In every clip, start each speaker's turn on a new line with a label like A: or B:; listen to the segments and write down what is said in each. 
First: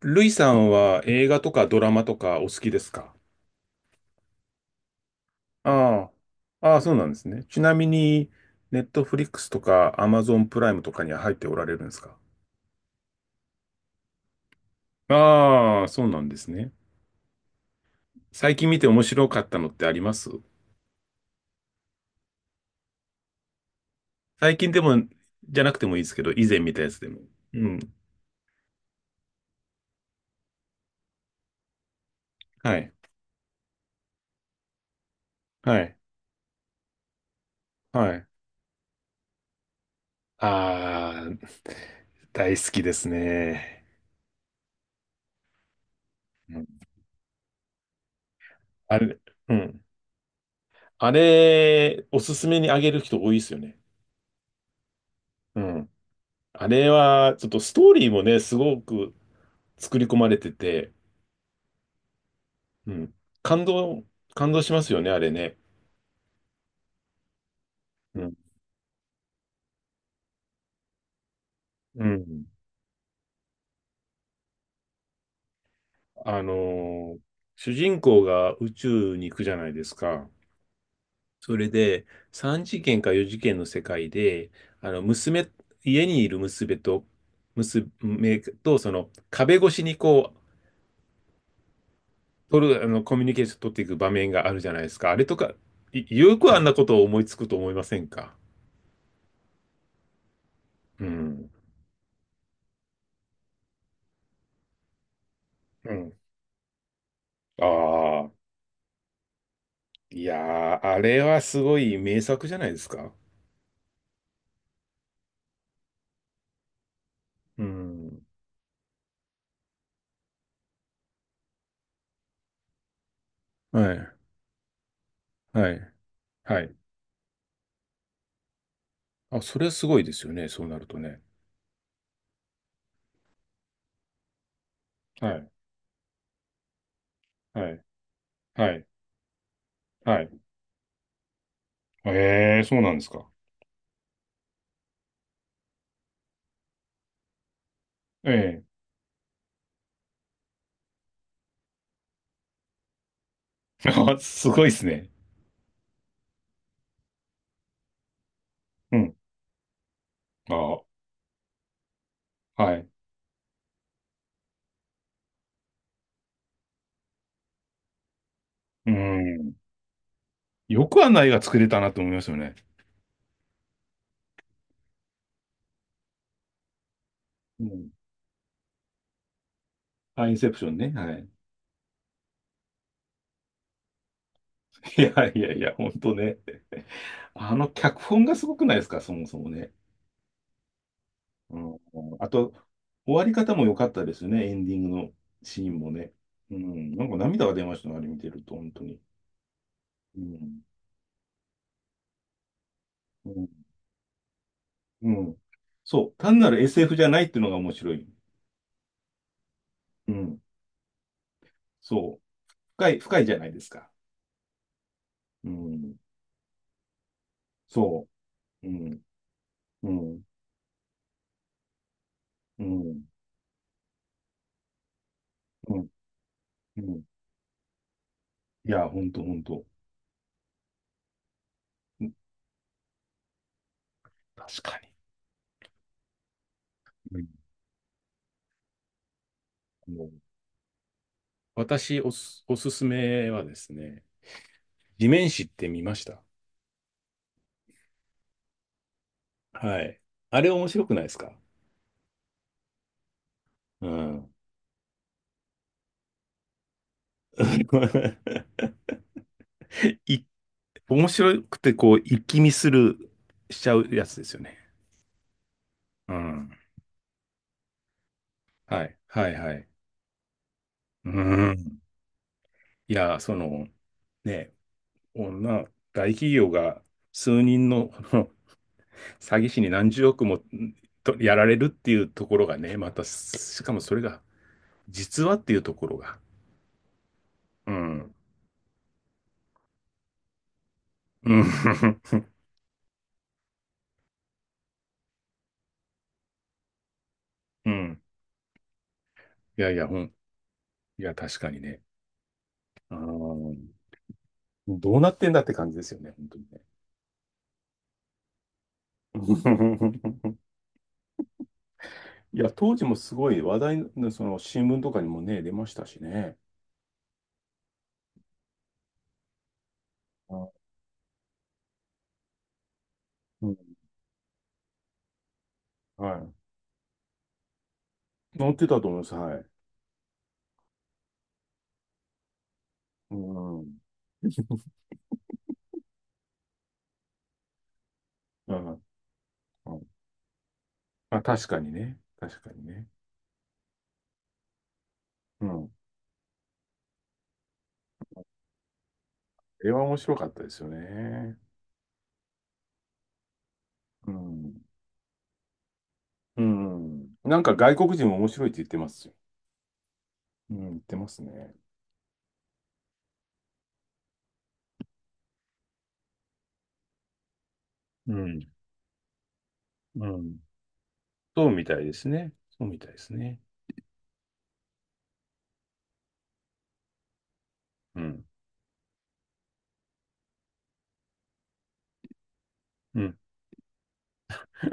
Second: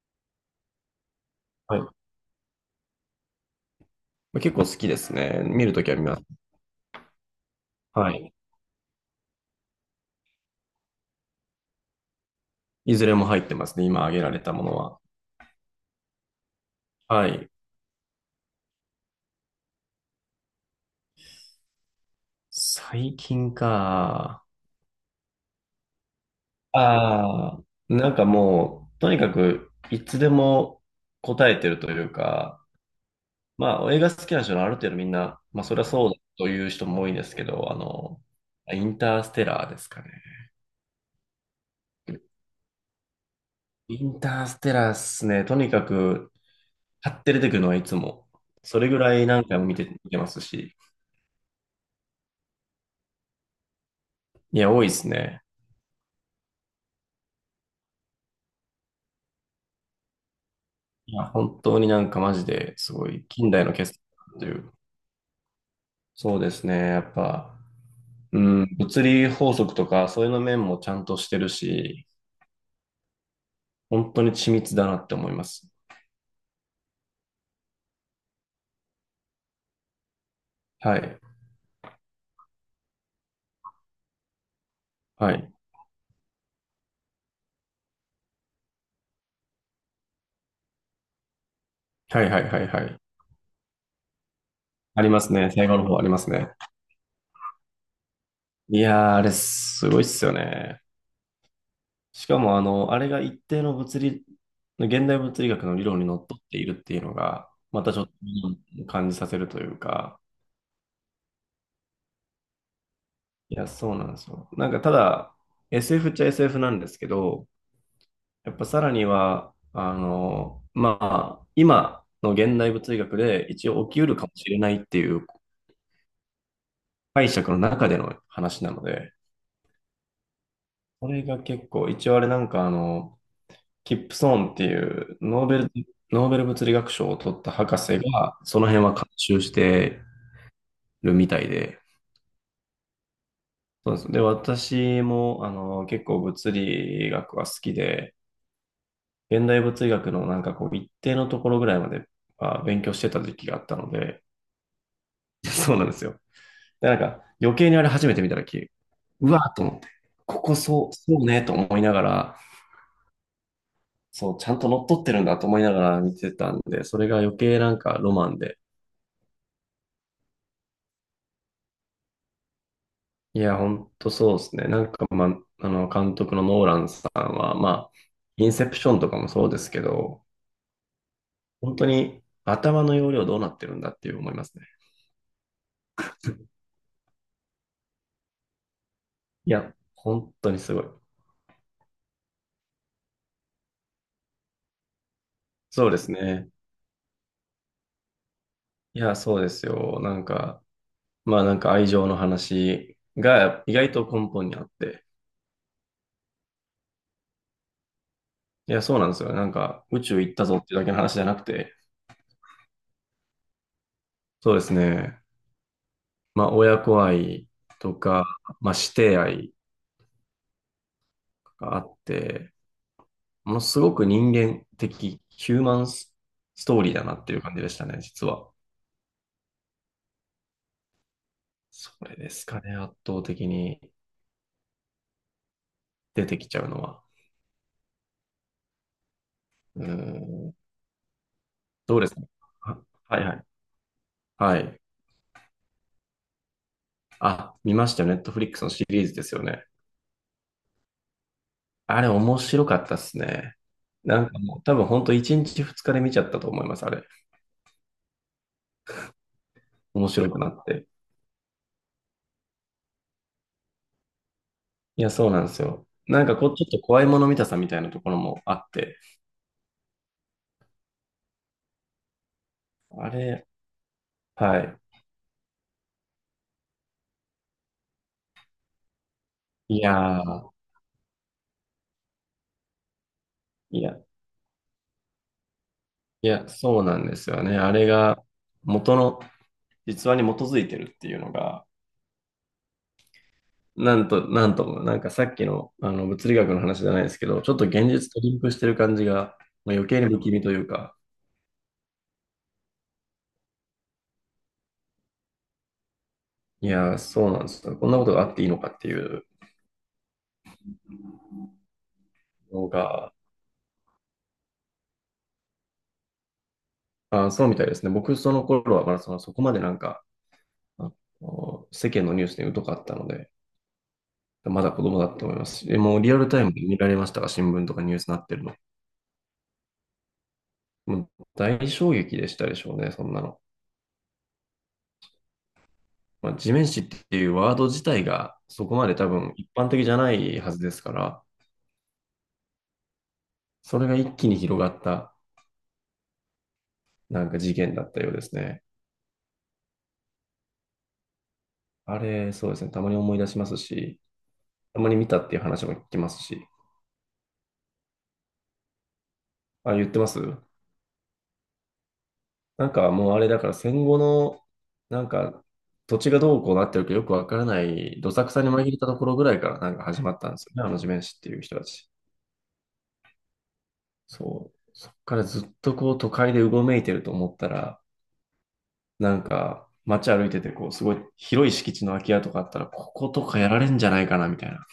A: ルイさんは映画とか
B: は
A: ド
B: い。
A: ラマとかお好きですか？
B: 結構好きですね。見るときは見
A: あ
B: ます。
A: あ、ああ、そうなんですね。ちなみ
B: は
A: に、
B: い。
A: ネットフリックスとかアマゾンプライムとかには入っておられるんですか？
B: いずれも入ってますね。今挙げられたものは。
A: ああ、そうなんですね。
B: はい。
A: 最近見て面白かったのってあります？
B: 最近か。
A: 最近でも、じゃなくてもいいですけど、以前見たやつでも。
B: ああ、
A: うん。
B: なんかもう、とにかく、いつでも答えてるというか、
A: はい。
B: まあ、映画好きな人のある程度みんな、まあ、そ
A: は
B: りゃ
A: い。
B: そうだという人も多いんですけど、
A: はい。
B: インターステラーですかね。
A: ああ、大好きですね。
B: インターステラーっすね。とにかく、
A: うん。
B: 買って出てくるのはいつも。それぐ
A: あ
B: ら
A: れ、
B: い何
A: う
B: 回も見
A: ん。
B: て、ますし。
A: あれ、おすすめにあげる人多いですよね。
B: いや、多いですね。
A: うん。あれは、ちょっとストーリーもね、すごく作り込まれてて、
B: いや、本当にマジで
A: う
B: すご
A: ん。
B: い近
A: 感
B: 代の傑
A: 動、
B: 作とい
A: 感動し
B: う。
A: ますよね、あれね。
B: そうですね。やっぱ、
A: うん。
B: うん、物理法則とかそういうの面もちゃんとしてる
A: う
B: し、
A: ん。
B: 本当に緻密だなって思います。
A: あのー主人公が宇宙に行くじゃないですか。
B: はい。
A: それで、3次元か4次元の世界で、あの、
B: は
A: 娘、
B: い。
A: 家にいる娘と、壁越しにこう、
B: はいはいはい
A: 取
B: は
A: る、あ
B: い。
A: の、コミュニケーション取っていく場面があるじゃないです
B: あり
A: か。あ
B: ま
A: れ
B: す
A: と
B: ね。
A: か、
B: 最後の方あります
A: よ
B: ね。
A: くあんなことを思いつくと思いませんか？
B: いやー、あれすごいっすよね。
A: うん。
B: しかもあれが一定の物理、現代物理学の理
A: う
B: 論に
A: ん。
B: のっとっているっていうのが、またちょっ
A: ああ、
B: と感じさせるというか、
A: いやー、あれはすごい名作じゃないですか。
B: いや、そうなんですよ。ただ、SF っちゃ SF なんですけど、
A: うん。
B: やっぱさらには、今の現代物理学で一
A: は
B: 応起きう
A: い、
B: るかもしれないっていう
A: はい、はい。
B: 解釈の中での話なので、
A: あ、それはすごいですよね、そうなると
B: こ
A: ね。
B: れが結構、一応あれなんかあの、キップソーンっていう
A: はい、
B: ノーベル物理学賞を取った
A: は
B: 博
A: い、
B: 士が、その
A: は
B: 辺
A: い、
B: は監修して
A: はい。
B: るみたいで、
A: ええ、そうなんですか。
B: そうです。で、私も、結構物理学は好きで、
A: え
B: 現代物理学のなんかこう一定のところぐらいまで、まあ、勉強してた時期があった
A: え。
B: の
A: あ、
B: で、
A: すごいですね。
B: そうなんですよ。で、なんか余計にあれ初めて見た時、
A: うん。
B: うわーと思って、ここ
A: あ、
B: そう、そうねと思いながら、
A: はい。
B: そう、ちゃんと乗っ取ってるんだと思いながら見てたんで、それが余計なんかロマンで。
A: うん。よくあんな映画作れたなと思いますよね。
B: いや、ほんとそうですね。監督のノーランさんは、
A: う
B: ま
A: ん。
B: あ、インセプションとかもそうですけど、
A: あ、インセプションね。はい。
B: 本当に頭の容量どうなってるんだっていう思いますね。
A: いやいやいや、ほんとね。あの脚本がすごくないですか、そもそも
B: い
A: ね。
B: や、本当にすごい。
A: うん、あと、終わり方も良かったですね、エンディングのシーン
B: そ
A: も
B: うです
A: ね。
B: ね。
A: うん、なんか涙が出ましたね、あれ見てると、本当
B: い
A: に。
B: や、そうですよ。
A: うん、
B: まあなんか愛情の話
A: うん、
B: が意外と根本にあって。
A: うん。そう、単なる SF じゃないっていうのが面白い。
B: いや、そうなんですよ。なんか宇
A: う
B: 宙行っ
A: ん、
B: たぞっていうだけの話じゃなくて、
A: そう、深い、深いじゃないですか。
B: そうですね。
A: うん、
B: まあ親子愛と
A: そ
B: か、
A: う、
B: ま
A: う
B: あ師
A: ん、
B: 弟愛
A: うん、
B: があって、
A: うん、
B: ものすごく人間的ヒュー
A: う
B: マ
A: ん、
B: ンスト
A: う
B: ーリーだ
A: ん。
B: なっていう感じでしたね、実は。
A: いや、本当本当。
B: そ
A: うん。
B: れですかね、圧倒的に
A: 確かに。
B: 出てきちゃうのは。
A: うん。
B: うー
A: もう。
B: ん、ど
A: 私、
B: うですか？
A: おす
B: は
A: す
B: はい
A: め
B: は
A: は
B: い。
A: ですね、
B: はい。
A: 地面師って見ました？
B: あ、見ましたよ。ネットフリックスのシリーズですよね。
A: はい。あれ面白くないですか？
B: あれ面白かったっすね。
A: う
B: なん
A: ん。
B: かもう多分本当1日2日で見ちゃったと思います、あれ。面
A: い、
B: 白くなって。
A: 面白くて、こう、一気見する、しちゃうやつですよね。
B: いや、そうなんですよ。
A: う
B: なんかこ
A: ん。
B: う、ちょっと怖いもの見たさみたいなところもあっ
A: はい、
B: て。
A: はい、はい。うん。い
B: あ
A: や、
B: れ、
A: ね、
B: はい。
A: 女、大企業が数人の詐欺師に
B: い
A: 何十
B: や
A: 億も
B: ー、
A: とやられるっていうところがね、また、しかも
B: い
A: そ
B: や、
A: れが、実話っていうところが。
B: そうなんですよね。
A: う
B: あれ
A: ん。
B: が元の実話に基づいてるっていうの
A: うん。
B: が、なんと、なんとも、なんかさっきの、あの物理学の話じゃないですけど、ちょっと
A: う
B: 現
A: ん。
B: 実とリンクしてる感じが、
A: いや
B: まあ、
A: いや、
B: 余計に不気味というか、
A: いや、確かにね。あどうなってんだって感じですよね、本当にね。
B: いやー、そうなんですよ。こんなことがあっていいのかっていう。
A: いや、
B: の
A: 当時も
B: が、
A: すごい話題の、その新聞とかにもね、出ましたしね。
B: あ、そうみたいですね。僕、その頃はまだその、そこまでなんか、
A: あ、
B: あの世間のニュースに疎かったので、
A: うん。
B: まだ子供だと思いますし、えもう
A: は
B: リアル
A: い。
B: タイムで見られましたが、新聞とかニュースになってる
A: 載
B: の。
A: ってたと思います。はい。
B: もう大衝撃でしたでしょうね、そん
A: う
B: なの。
A: ん。う
B: まあ、地面師っていうワード自体が
A: ん。
B: そこまで多分一般
A: う
B: 的
A: ん。
B: じゃないはずですか
A: あ、
B: ら、
A: 確かにね。確かにね。
B: それが一気に広がった
A: うん。あ
B: なんか事件だったようですね。
A: は面白かったですよね。
B: あれ、そうですね、たまに思い出しますし、
A: うん。
B: たまに見たっていう話も聞きますし、
A: うん。なんか外国人も面白いって言ってますよ。
B: あ、言ってます？
A: うん、言ってますね。
B: なんかもうあれだから戦後の、なんか土地がどうこうなってるかよくわからない、ど
A: う
B: さくさ
A: ん。
B: に紛れたところぐらいからなんか始
A: う
B: まったん
A: ん。
B: ですよね、あの地面師っていう
A: そう
B: 人
A: み
B: た
A: たい
B: ち。
A: ですね。そうみたいですね。
B: そう。そっからずっとこう都会でうごめいてると思ったら、
A: うん。
B: なんか街歩いててこうすごい広い敷地の空き家とかあったら、こ
A: う
B: こ
A: ん。
B: とかやられんじゃないかなみたいな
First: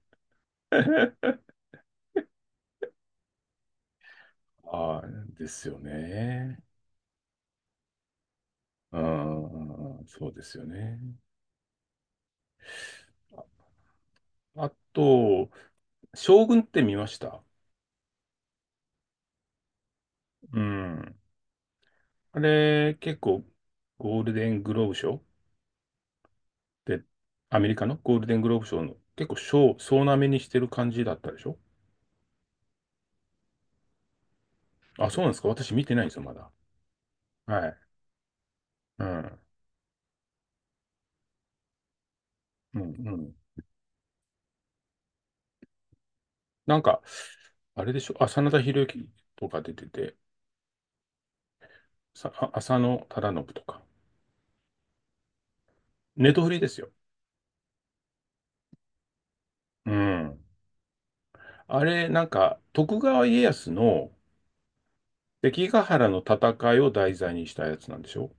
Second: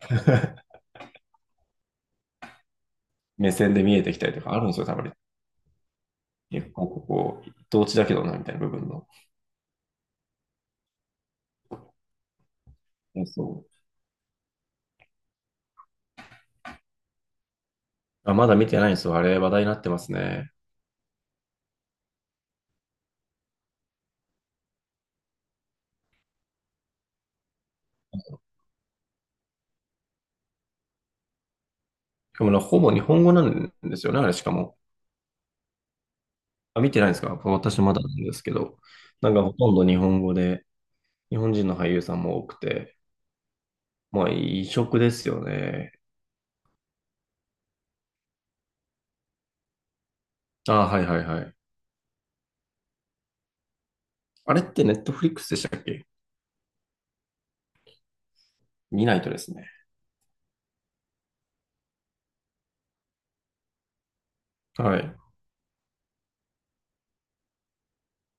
B: 目線で見えてきたりとかあるんですよ、
A: あ
B: た
A: あ、
B: まに。
A: ですよね。
B: 結構ここ同地だけどなみたいな部分の。
A: ああ、そうですよね。
B: そう。
A: あと、将軍って見ました？
B: あ、まだ見てないんですよ。あれ話題になってますね。
A: うん。あれ、結構、ゴールデングローブ賞で、アメリカのゴールデングローブ賞の結構賞、総なめにしてる感じだったでしょ？
B: しかもな、ほぼ日本語なんですよね、あれしかも。
A: あ、そうなんですか？私見てないんですよ、まだ。
B: あ、見てないですか？
A: はい。
B: 私まだなんですけど。
A: う
B: なん
A: ん。
B: かほとんど日本語で、日本人の俳優さんも多く
A: うん、う
B: て、
A: ん。
B: まあ異色ですよね。
A: なんか、あれでしょ？あ、真田広之とか出てて、
B: あ、はいはいはい。
A: あ、浅野忠信とか。
B: あれってネットフリックスでしたっけ？
A: ネトフリですよ。
B: 見ないとですね。
A: うん。あれ、なんか、徳川家康の、
B: はい。
A: 関ヶ原の戦いを題材にしたやつなんでしょ？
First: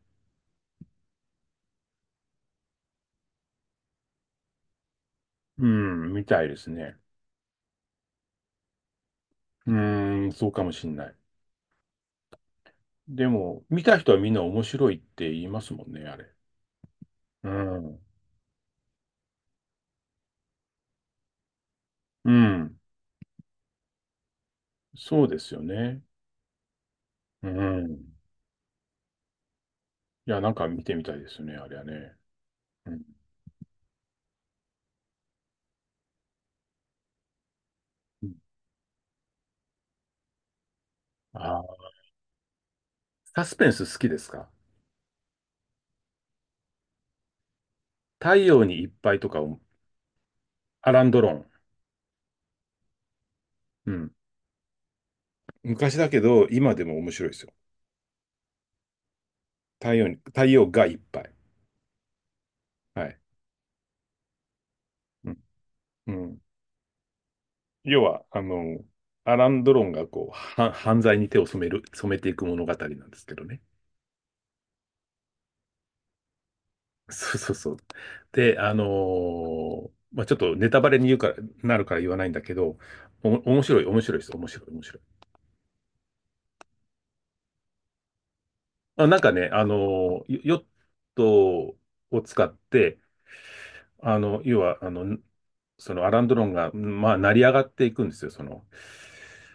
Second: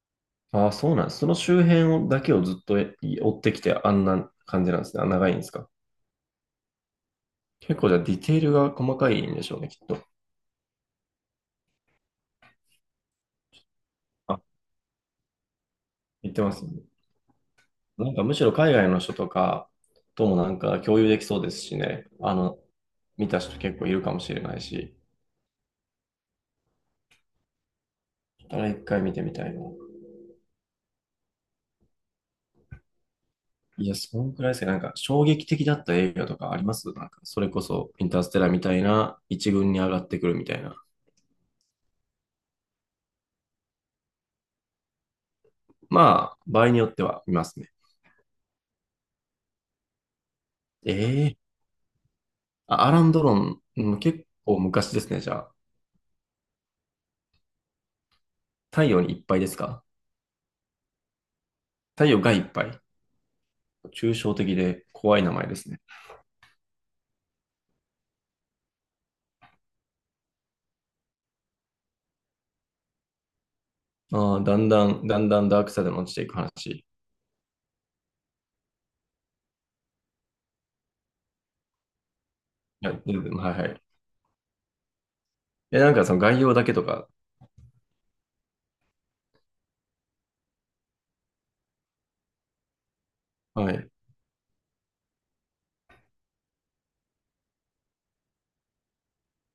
B: あ、そうなんです。その周辺をだけをずっとえ追ってきてあんな感じなんですね。あ長いんです
A: う
B: か？
A: ん、みたいですね。
B: 結構じゃあディテールが細かいんでしょうね、
A: う
B: きっと。
A: ーん、そうかもしんない。でも、見た人はみん
B: あ、
A: な面白いって言いますもんね、あれ。
B: 言ってますね。
A: うん。
B: なんかむしろ海外の人とかともなんか共有できそうですしね。
A: う
B: あの、
A: ん。
B: 見た人結構いるかもしれないし。
A: そうですよね。うん。
B: だから一回見てみたいな。
A: いや、なんか見てみたいですよね、あれはね。うん。
B: いや、そんくらいですね。なんか衝撃的だった映画とかあります？なんかそれこそインターステラーみたいな一軍に上がってくるみたいな。
A: あー、サスペンス好きですか？
B: まあ、場合によっては見ますね。
A: 太陽にいっぱいとか、ア
B: え
A: ランドロ
B: え、
A: ン。
B: あ、アラン・ドロン、う
A: う
B: ん
A: ん。
B: 結構昔ですね。じゃあ、
A: 昔だけど、今でも面白いですよ。
B: 太陽にいっぱいですか？
A: 太陽がいっぱい。
B: 太陽がいっぱい。
A: はい。
B: 抽象的で怖い
A: う
B: 名
A: ん。
B: 前ですね。
A: うん。要は、アラン・ドロンが犯罪に手を染める、染めていく物語なんですけどね。
B: ああ、だんだんダークサイドに落ちていく話。
A: そうそうそう。で、まあ、ちょっとネタバレに言うから、なるから言わないんだけど、
B: はい、全然はい
A: 面
B: は
A: 白
B: い。
A: い、面白いです。面白い、面白い。
B: え、なんかその概要だけとか。
A: あ、なんかね、ヨヨットを使って、
B: はい。
A: 要は、そのアラン・ドロンが、まあ、成り上がっていくんですよ、その、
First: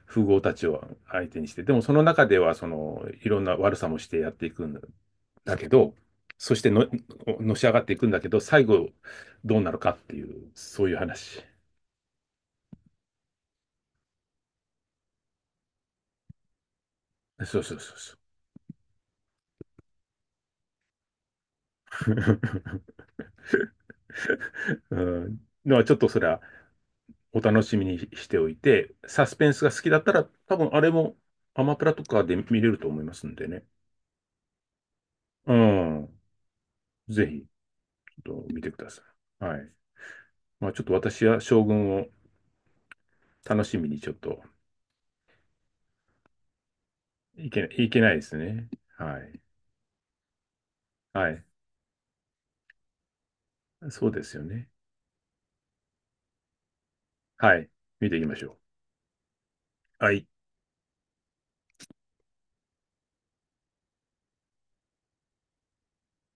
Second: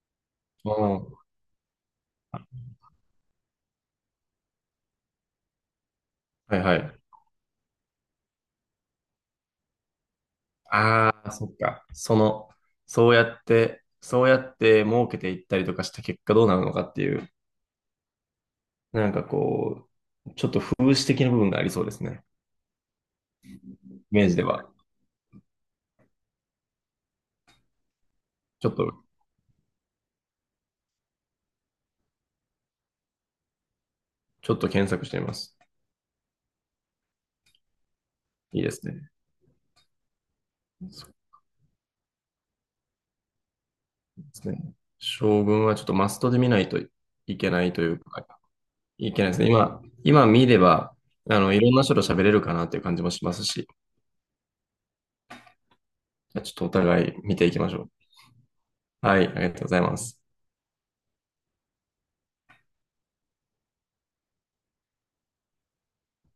A: 富豪たち
B: う
A: を
B: ん。
A: 相手にして。でも、その中では、いろんな悪さもしてやっていくんだけど、そ
B: はい
A: して
B: は
A: の、
B: い。
A: のし上がっていくんだけど、最後、どうなるかっていう、そういう
B: ああ、
A: 話。
B: そっか。その、そうやって儲けていったりとかした結果どうなるのかっていう、
A: そうそうそうそう。
B: なんかこう、ちょっと風刺的な部分がありそうですね。イメージでは。
A: うん。ちょっとそれは、お楽しみにしておい
B: ちょっ
A: て、
B: と、
A: サスペンスが好きだったら、多分、あれも、アマプラとかで見れると思いますんでね。
B: ちょっと検索してみま
A: う
B: す。
A: ん。ぜひ。と
B: い
A: 見
B: い
A: て
B: で
A: く
B: す
A: ださ
B: ね。
A: い。はい。まあ、ちょっと
B: そう
A: 私は将軍を楽しみにちょっ
B: で
A: と
B: すね。将軍はちょっとマストで見ないとい
A: い
B: け
A: け
B: な
A: な
B: いと
A: い、
B: い
A: い
B: う
A: けないで
B: か、
A: すね。
B: い
A: は
B: けないで
A: い。
B: すね。今見れば、
A: は
B: あ
A: い。
B: の、いろんな人と喋れるかなっていう感じもしますし、
A: そうですよね。
B: じゃあちょっとお互い見てい
A: は
B: き
A: い。
B: ましょう。
A: 見ていきましょ
B: はい、ありがとうございま
A: う。は
B: す。
A: い。